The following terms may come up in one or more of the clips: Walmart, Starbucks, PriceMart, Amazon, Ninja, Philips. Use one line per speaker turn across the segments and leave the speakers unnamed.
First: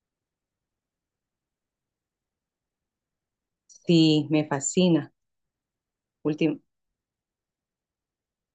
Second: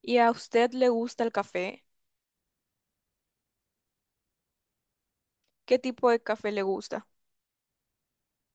¿Y a usted le gusta el café?
Sí, me fascina.
¿Qué tipo de café
Últim-
le gusta?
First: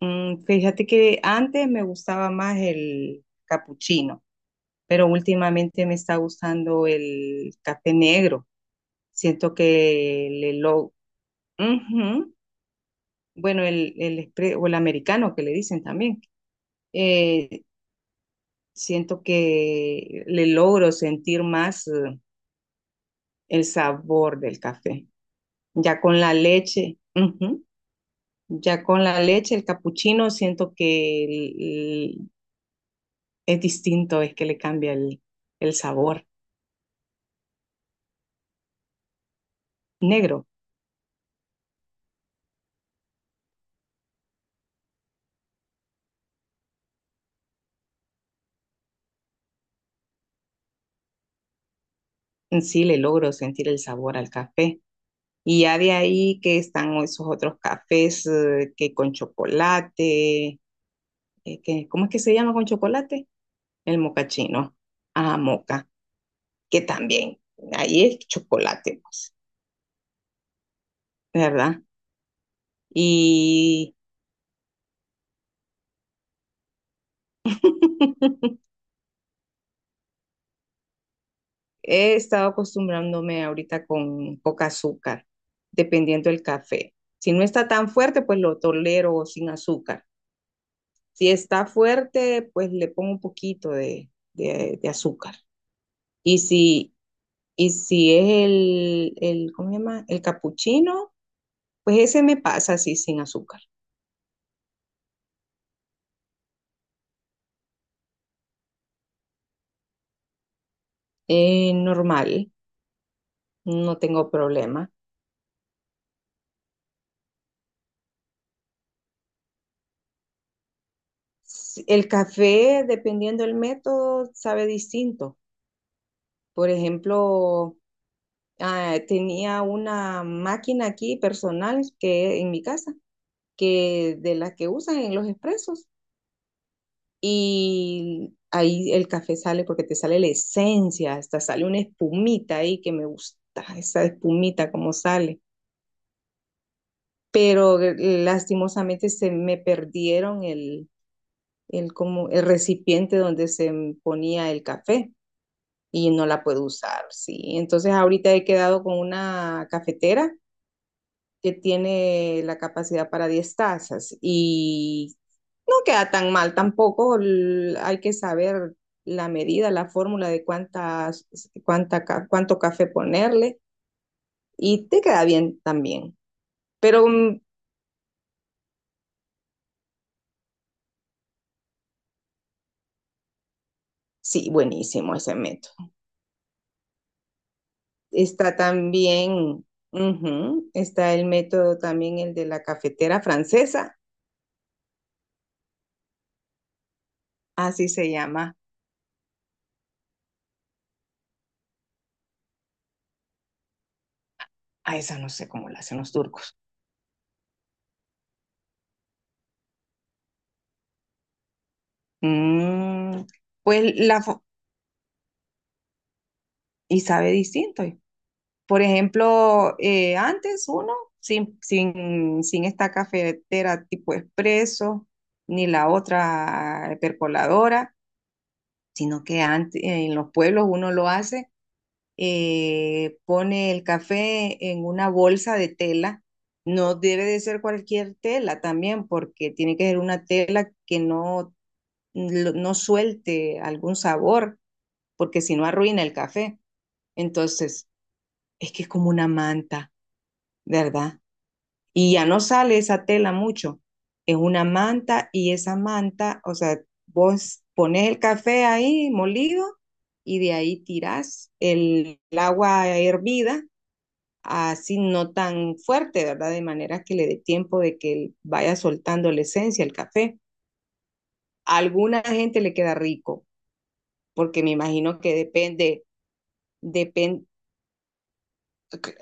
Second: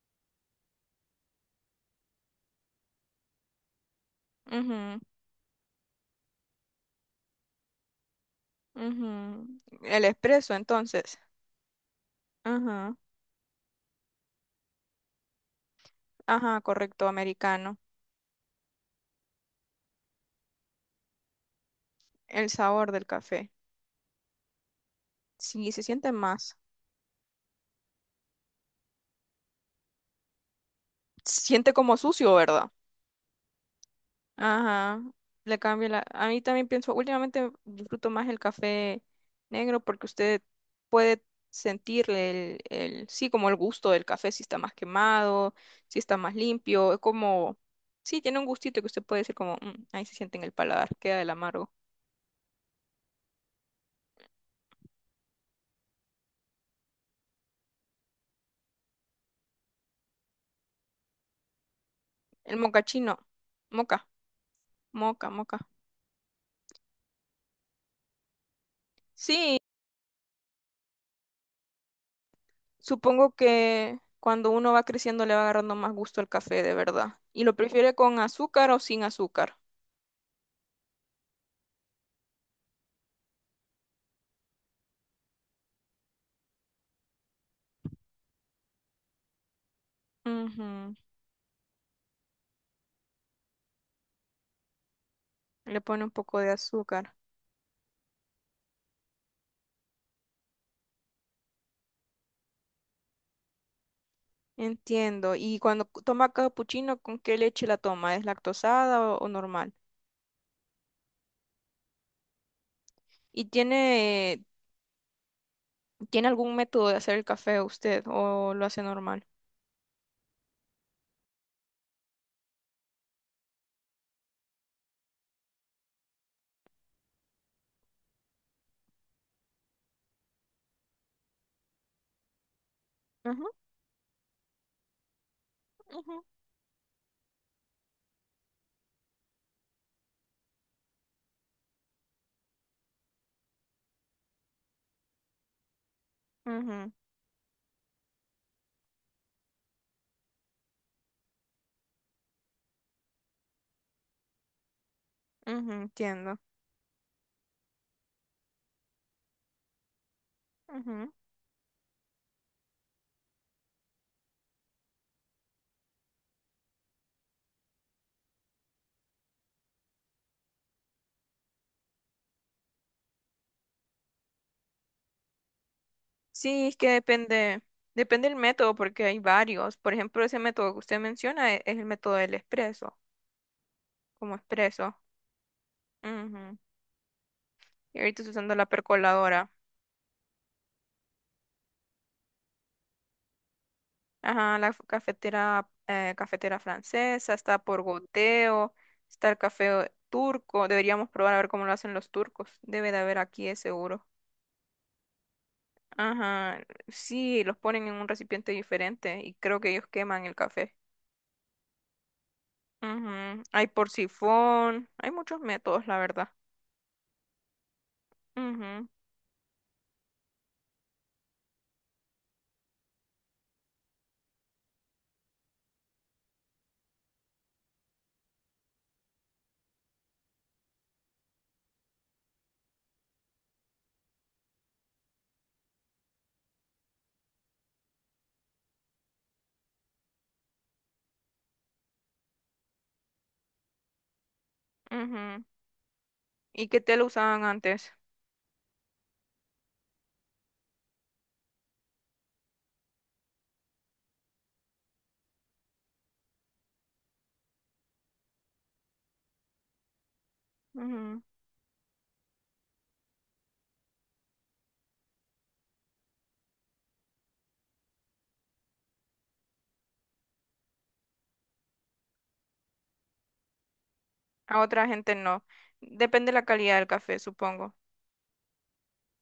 Fíjate que antes me gustaba más el capuchino,
Ujú,
pero últimamente me está gustando el café negro.
ujú.
Siento
El
que
espresso, entonces.
Ujú.
Ajá,
Bueno, el o el americano que le dicen también.
ajá, correcto,
Eh,
americano.
Siento que le logro sentir más
El sabor del café.
el sabor del café.
Sí, se
Ya
siente
con la
más.
leche, ujú. Ya con la leche, el capuchino, siento
Se siente como
que
sucio, ¿verdad?
es distinto, es que le cambia
Ajá, le
el
cambio la...
sabor
A mí también pienso, últimamente disfruto más el café negro porque usted
negro.
puede sentirle sí, como el gusto del café, si está más quemado, si está más limpio, es como, sí, tiene un gustito que usted puede decir como, "Mm, ahí se siente en el paladar, queda del amargo.
En sí le logro sentir el sabor al café. Y ya de ahí que están esos otros cafés que con chocolate, que, ¿cómo es que se llama
El
con
mocachino,
chocolate? El
moca,
mocachino,
moca,
ah,
moca.
moca, que también, ahí es chocolate, pues,
Sí,
¿verdad?
supongo
Y
que cuando uno va creciendo le va agarrando más gusto al café, de verdad. ¿Y lo prefiere con azúcar o sin azúcar?
he estado acostumbrándome ahorita con poca azúcar, dependiendo del café. Si no está tan fuerte, pues lo tolero sin azúcar.
Ujú.
Si está fuerte, pues le pongo un poquito de azúcar.
Le pone un poco
Y
de
si,
azúcar.
y si es el, ¿cómo se llama? El capuchino, pues ese me pasa así sin azúcar.
Entiendo. Y toma capuchino, ¿con qué leche la toma? ¿Es lactosada o normal?
Normal,
¿Y
no tengo
tiene,
problema.
tiene algún método de hacer el café usted o lo hace normal?
El café, dependiendo del método, sabe distinto. Por ejemplo, ah, tenía una máquina aquí personal que en mi casa,
Ujú,
que de las que usan en los expresos,
ujú,
y ahí el café sale porque te sale la esencia, hasta sale una espumita ahí que me gusta, esa espumita como sale.
ujú,
Pero lastimosamente se me perdieron como, el recipiente donde ponía el café
ujú,
y no
entiendo.
la puedo usar, sí. Entonces ahorita he quedado con una cafetera
Ujú.
que tiene la capacidad para 10 tazas. Y no queda tan mal tampoco, hay que saber la medida, la fórmula de cuánto café ponerle y te queda bien también.
Sí, es que
Pero
depende, depende del método porque hay varios. Por ejemplo, ese método que usted menciona es, el método del expreso, como
sí,
expreso.
buenísimo ese método.
Ujú. Y ahorita estoy usando
Está
la percoladora.
también, ujú, está el método también, el de la cafetera francesa,
Ajá, la cafetera francesa, está por
así se llama.
goteo, está el café turco. Deberíamos probar a ver cómo lo hacen los turcos. Debe de haber aquí, es seguro.
A esa no sé cómo la hacen los turcos.
Ajá, sí, los ponen en un recipiente diferente y creo que ellos queman el café.
Mm,
Ujú, hay por
pues
sifón, hay muchos métodos, la verdad.
y sabe distinto. Por
Ujú,
ejemplo, antes uno, sin esta cafetera tipo expreso, ni la otra percoladora, sino que antes, en los pueblos uno lo hace, pone el café en una bolsa de tela. No debe de ser cualquier tela también, porque tiene que ser una tela que no, no suelte algún sabor, porque
ujú.
si no arruina el café.
¿Y qué té lo usaban
Entonces,
antes?
es que es como una manta, ¿verdad? Y ya no sale esa tela mucho. Es una manta y esa manta, o sea, vos pones el café ahí molido y de ahí
Ujú.
tirás el agua hervida, así no tan fuerte, ¿verdad? De manera que le dé tiempo de que vaya soltando la esencia, el café. A alguna gente le queda rico,
A
porque me
otra gente
imagino que
no.
depende,
Depende de la calidad del café,
depende.
supongo.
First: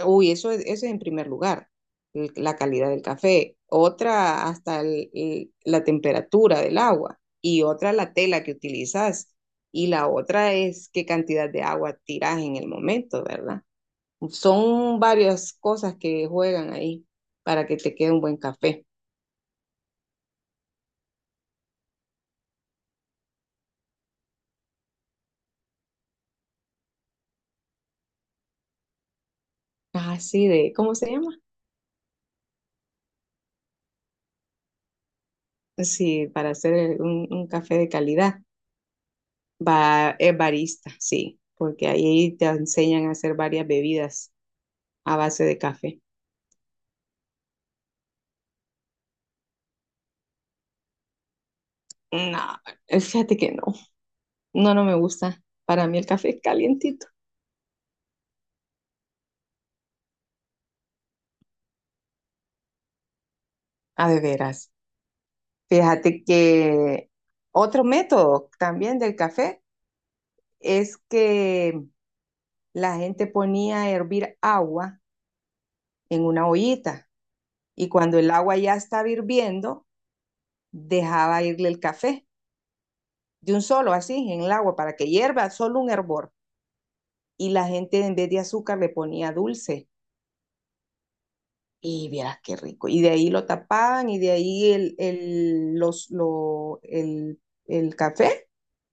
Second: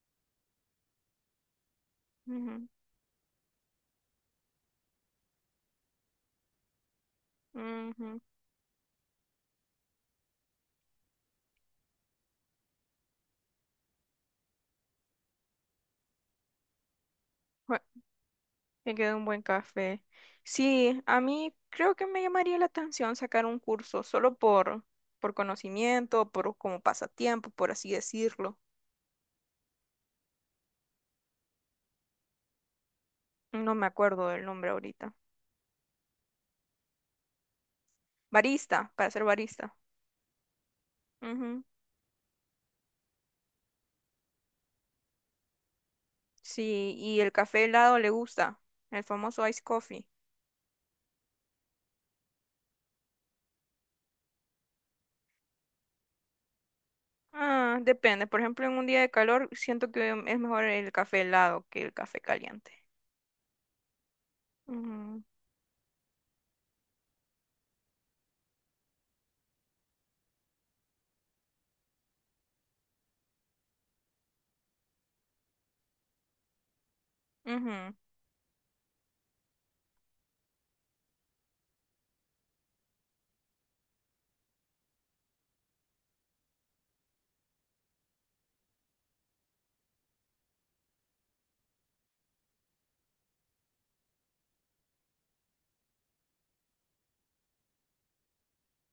Uy, eso, eso es en primer lugar, la
Ujú,
calidad del café. Otra, hasta la temperatura del agua. Y otra, la
ujú.
tela que utilizas. Y la otra es qué cantidad de agua tiras en el momento, ¿verdad? Son varias cosas que juegan ahí para que te quede un buen café.
Me queda un buen café. Sí, a mí creo que me llamaría la atención sacar un curso solo por conocimiento, por como pasatiempo, por así decirlo.
Así de, ¿cómo se llama?
No me acuerdo del nombre ahorita.
Sí, para hacer un café de calidad.
Barista, para ser barista.
Va es barista, sí,
Ujú.
porque ahí te enseñan a hacer varias bebidas a base de café.
Sí, y el café helado le gusta, el famoso ice coffee.
No, fíjate que no, no, no me gusta. Para mí el café es calientito.
Ah, depende. Por ejemplo, en un día de calor siento que es mejor el café helado que el café caliente.
Ah, de veras.
Ujú,
Fíjate que otro método también del café es que la gente ponía a hervir agua en una ollita, y
ujú,
cuando el agua ya estaba hirviendo, dejaba irle el café de un solo así en el agua para que hierva solo un hervor, y la gente en vez de azúcar le ponía dulce. Y vieras qué rico. Y de ahí lo tapaban, y de ahí el, los, lo- el café,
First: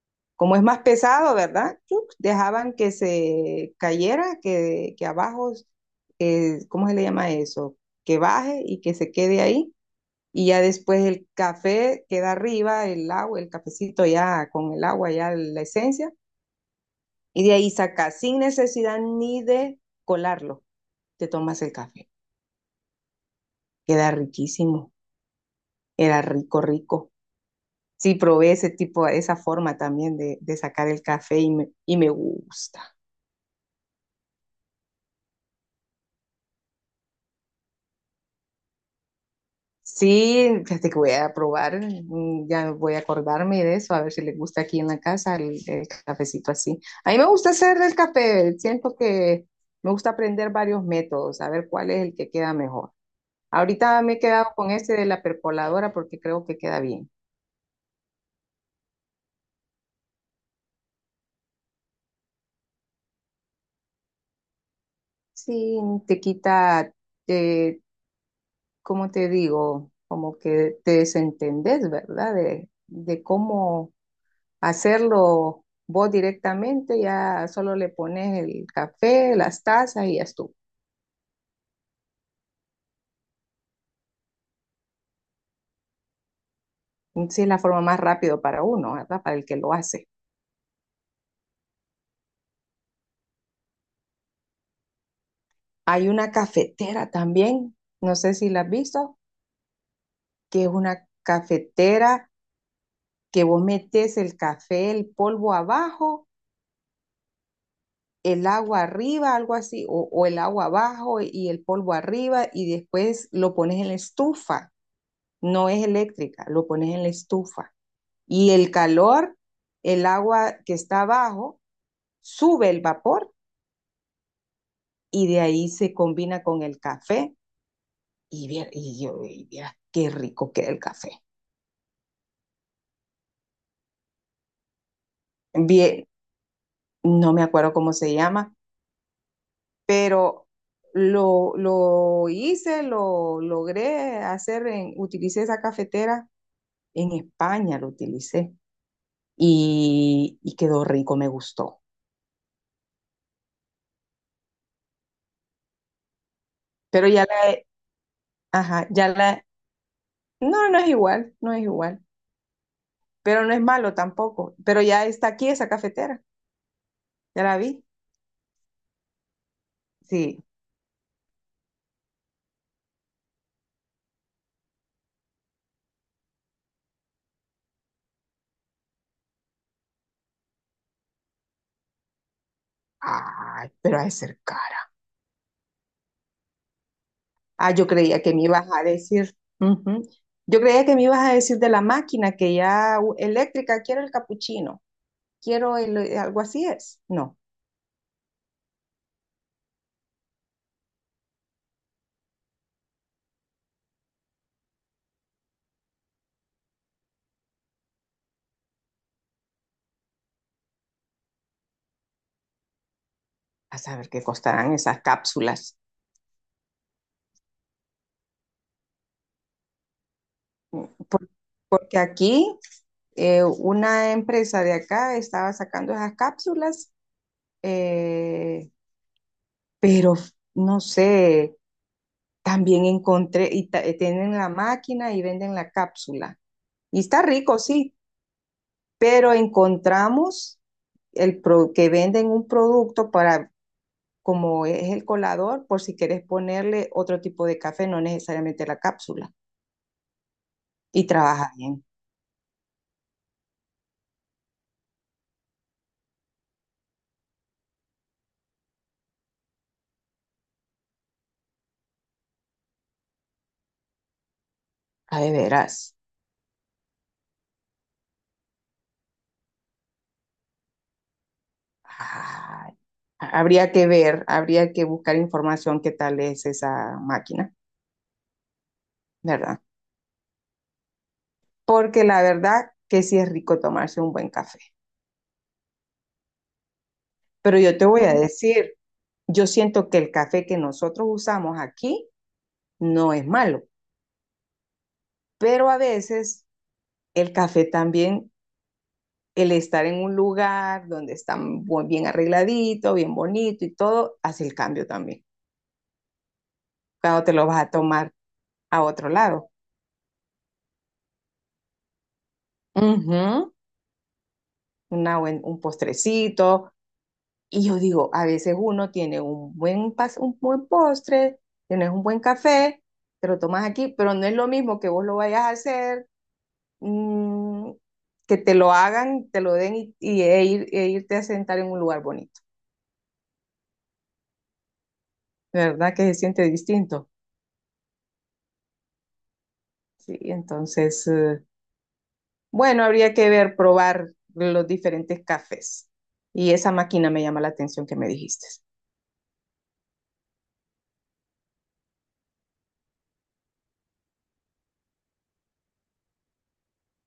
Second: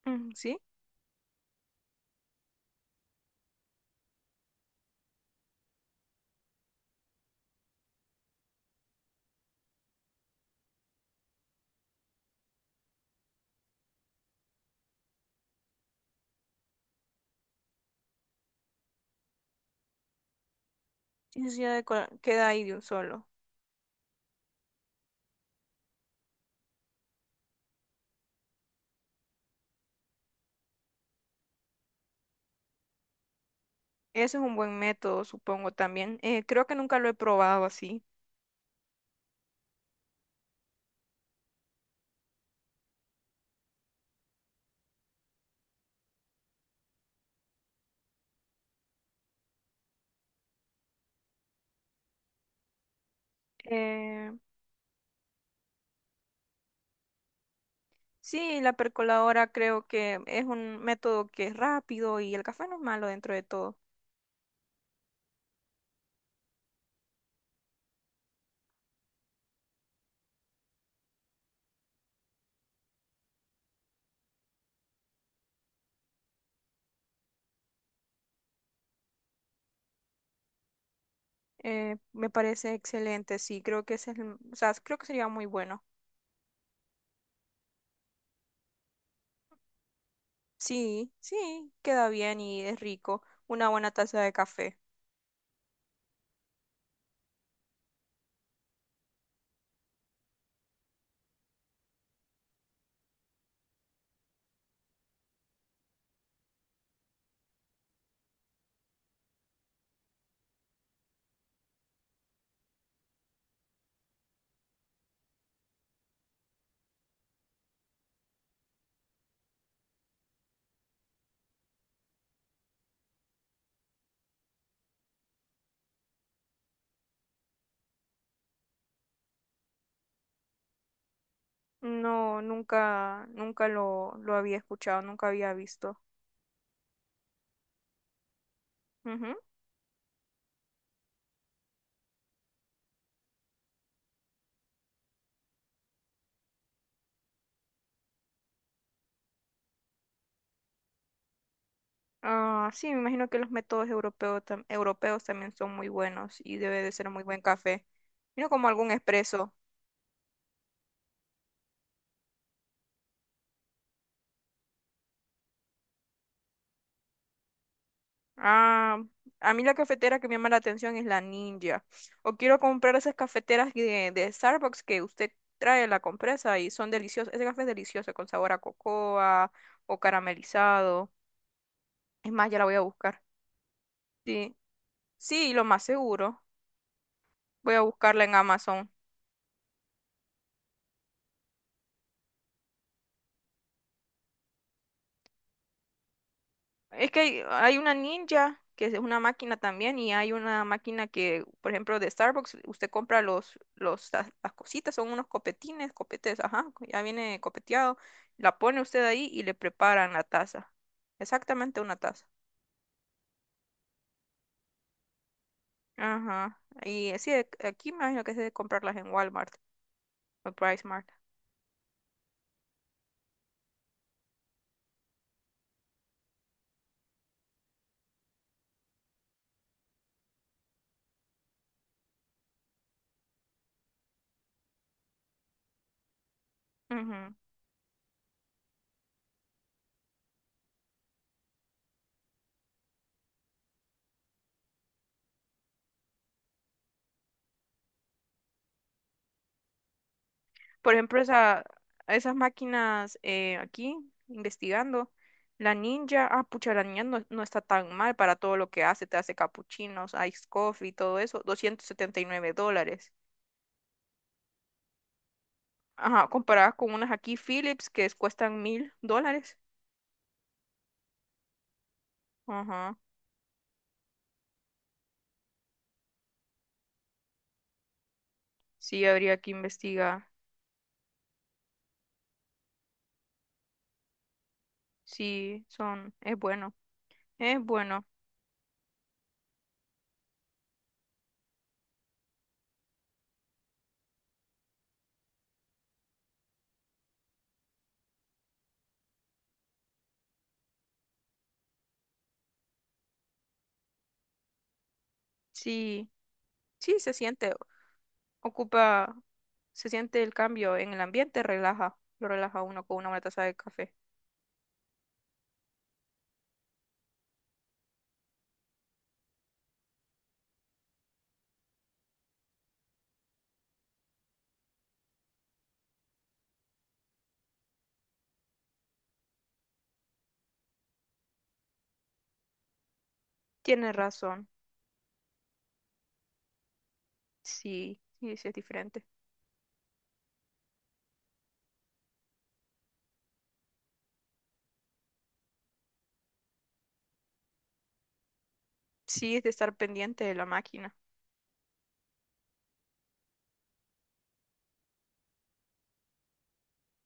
ujú,
como
¿sí?
es más pesado, ¿verdad? Chuc, dejaban que se cayera, que abajo, ¿cómo se le llama eso? Que baje y que se quede ahí. Y ya después el café queda arriba, el agua, el cafecito ya con el agua, ya la esencia. Y de ahí sacas sin necesidad ni de colarlo. Te
Sí,
tomas
sí, ya
el
de
café.
queda ahí de un solo.
Queda riquísimo. Era rico, rico. Sí, probé ese tipo, esa forma también de sacar el café y me gusta.
Eso es un buen método, supongo también. Creo que nunca lo he probado así.
Sí, fíjate que voy a probar, ya voy a acordarme de eso, a ver si le gusta aquí en la casa el cafecito así. A mí me gusta hacer el café, siento que me gusta aprender varios métodos, a ver cuál es el que queda mejor. Ahorita me he
Eh,
quedado con este de la percoladora porque creo que queda bien.
sí, la percoladora creo que es un método que es rápido y el café no es malo dentro de todo.
Sí, te quita, eh, como te digo, como que te desentendés, ¿verdad? De cómo hacerlo vos directamente, ya solo le pones el café, las tazas y ya estuvo.
Me parece excelente, sí, creo que ese es o sea, creo que sería muy bueno.
Sí, es la forma más rápida para uno, ¿verdad? Para el que lo hace.
Sí, sí, queda bien y es rico. Una buena taza de café.
Hay una cafetera también, no sé si la has visto, que es una cafetera que vos metes el café, el polvo abajo, el agua arriba, algo así, o el agua abajo y el polvo arriba, y después lo pones en la estufa. No es eléctrica, lo pones en la estufa. Y el calor, el agua que está abajo, sube el vapor y de ahí se combina con el café. Y, y yo, y vieras qué rico queda el café.
No, nunca, nunca lo había escuchado, nunca había visto.
Bien, no me acuerdo cómo se llama,
Ujú.
pero lo hice, lo logré hacer, en, utilicé esa cafetera en España lo utilicé y quedó rico, me gustó.
Ah, sí, me imagino que los métodos europeos, europeos también son muy buenos y debe de
Pero
ser muy
ya
buen
la,
café. Mira como
ajá,
algún
ya la,
expreso.
no, no es igual, no es igual, pero no es malo tampoco. Pero ya está aquí esa cafetera, ya la vi.
Ah, a mí la cafetera que me
Sí,
llama la atención es la Ninja. O quiero comprar esas cafeteras de Starbucks que usted trae la compresa y son deliciosas. Ese café es delicioso con sabor a cocoa o caramelizado. Es más, ya la voy a buscar.
ay, pero ha de ser
Sí,
cara.
sí, lo más seguro.
Ah,
Voy a
yo creía
buscarla
que
en
me ibas a
Amazon.
decir, ujú. Yo creía que me ibas a decir de la máquina que ya eléctrica, quiero el capuchino, quiero el, algo así es.
Es que
No,
hay una ninja, que es una máquina también, y hay una máquina que, por ejemplo, de Starbucks, usted compra las cositas, son unos copetines, copetes, ajá, ya viene copeteado, la pone usted ahí y le preparan la taza. Exactamente una taza.
a saber qué costarán esas cápsulas.
Ajá. Y sí, aquí me imagino que es de comprarlas en Walmart o
Mm,
PriceMart.
Por- Porque aquí una empresa de acá estaba sacando esas cápsulas, eh, pero no sé, también encontré, y tienen la máquina y venden la cápsula. Y está
Mart.
rico, sí, pero encontramos que venden un producto para, como es el colador, por si quieres ponerle otro tipo de café, no necesariamente la cápsula,
Por
y
ejemplo,
trabaja
esa,
bien,
esas máquinas aquí, investigando, la ninja, ah, pucha, la ninja no, no está tan mal para todo lo que hace, te hace capuchinos, ice coffee, todo eso, $279.
a de veras.
Ajá, comparadas con unas aquí Philips que cuestan $1,000.
Ah,
Ajá,
habría que ver, habría que buscar información qué tal es esa máquina,
sí, habría que
¿verdad?
investigar.
Porque la verdad que sí es rico tomarse un buen café.
Sí, son, es bueno,
Pero
es
yo te voy
bueno.
a decir, yo siento que el café que nosotros usamos aquí no es malo, pero a veces el café también, el estar en un lugar donde está bien arregladito, bien bonito y todo, hace el cambio también.
Sí, sí, se
Cuando te lo
siente,
vas a tomar a otro
ocupa,
lado.
se siente el cambio en el ambiente, relaja, lo relaja uno con una buena taza
Ujú,
de café.
un postrecito. Y yo digo, a veces uno tiene un buen, un buen postre, tienes un buen café, te lo tomas aquí, pero no es lo mismo que vos lo vayas a hacer, mm, que te lo hagan, te lo den e irte a sentar en un lugar bonito.
Tiene razón.
¿Verdad que se siente distinto?
Sí, sí, sí es diferente.
Sí, entonces, bueno, habría que ver, probar los diferentes cafés. Y esa máquina me llama la atención que me dijiste.
Sí, es de estar pendiente de la máquina.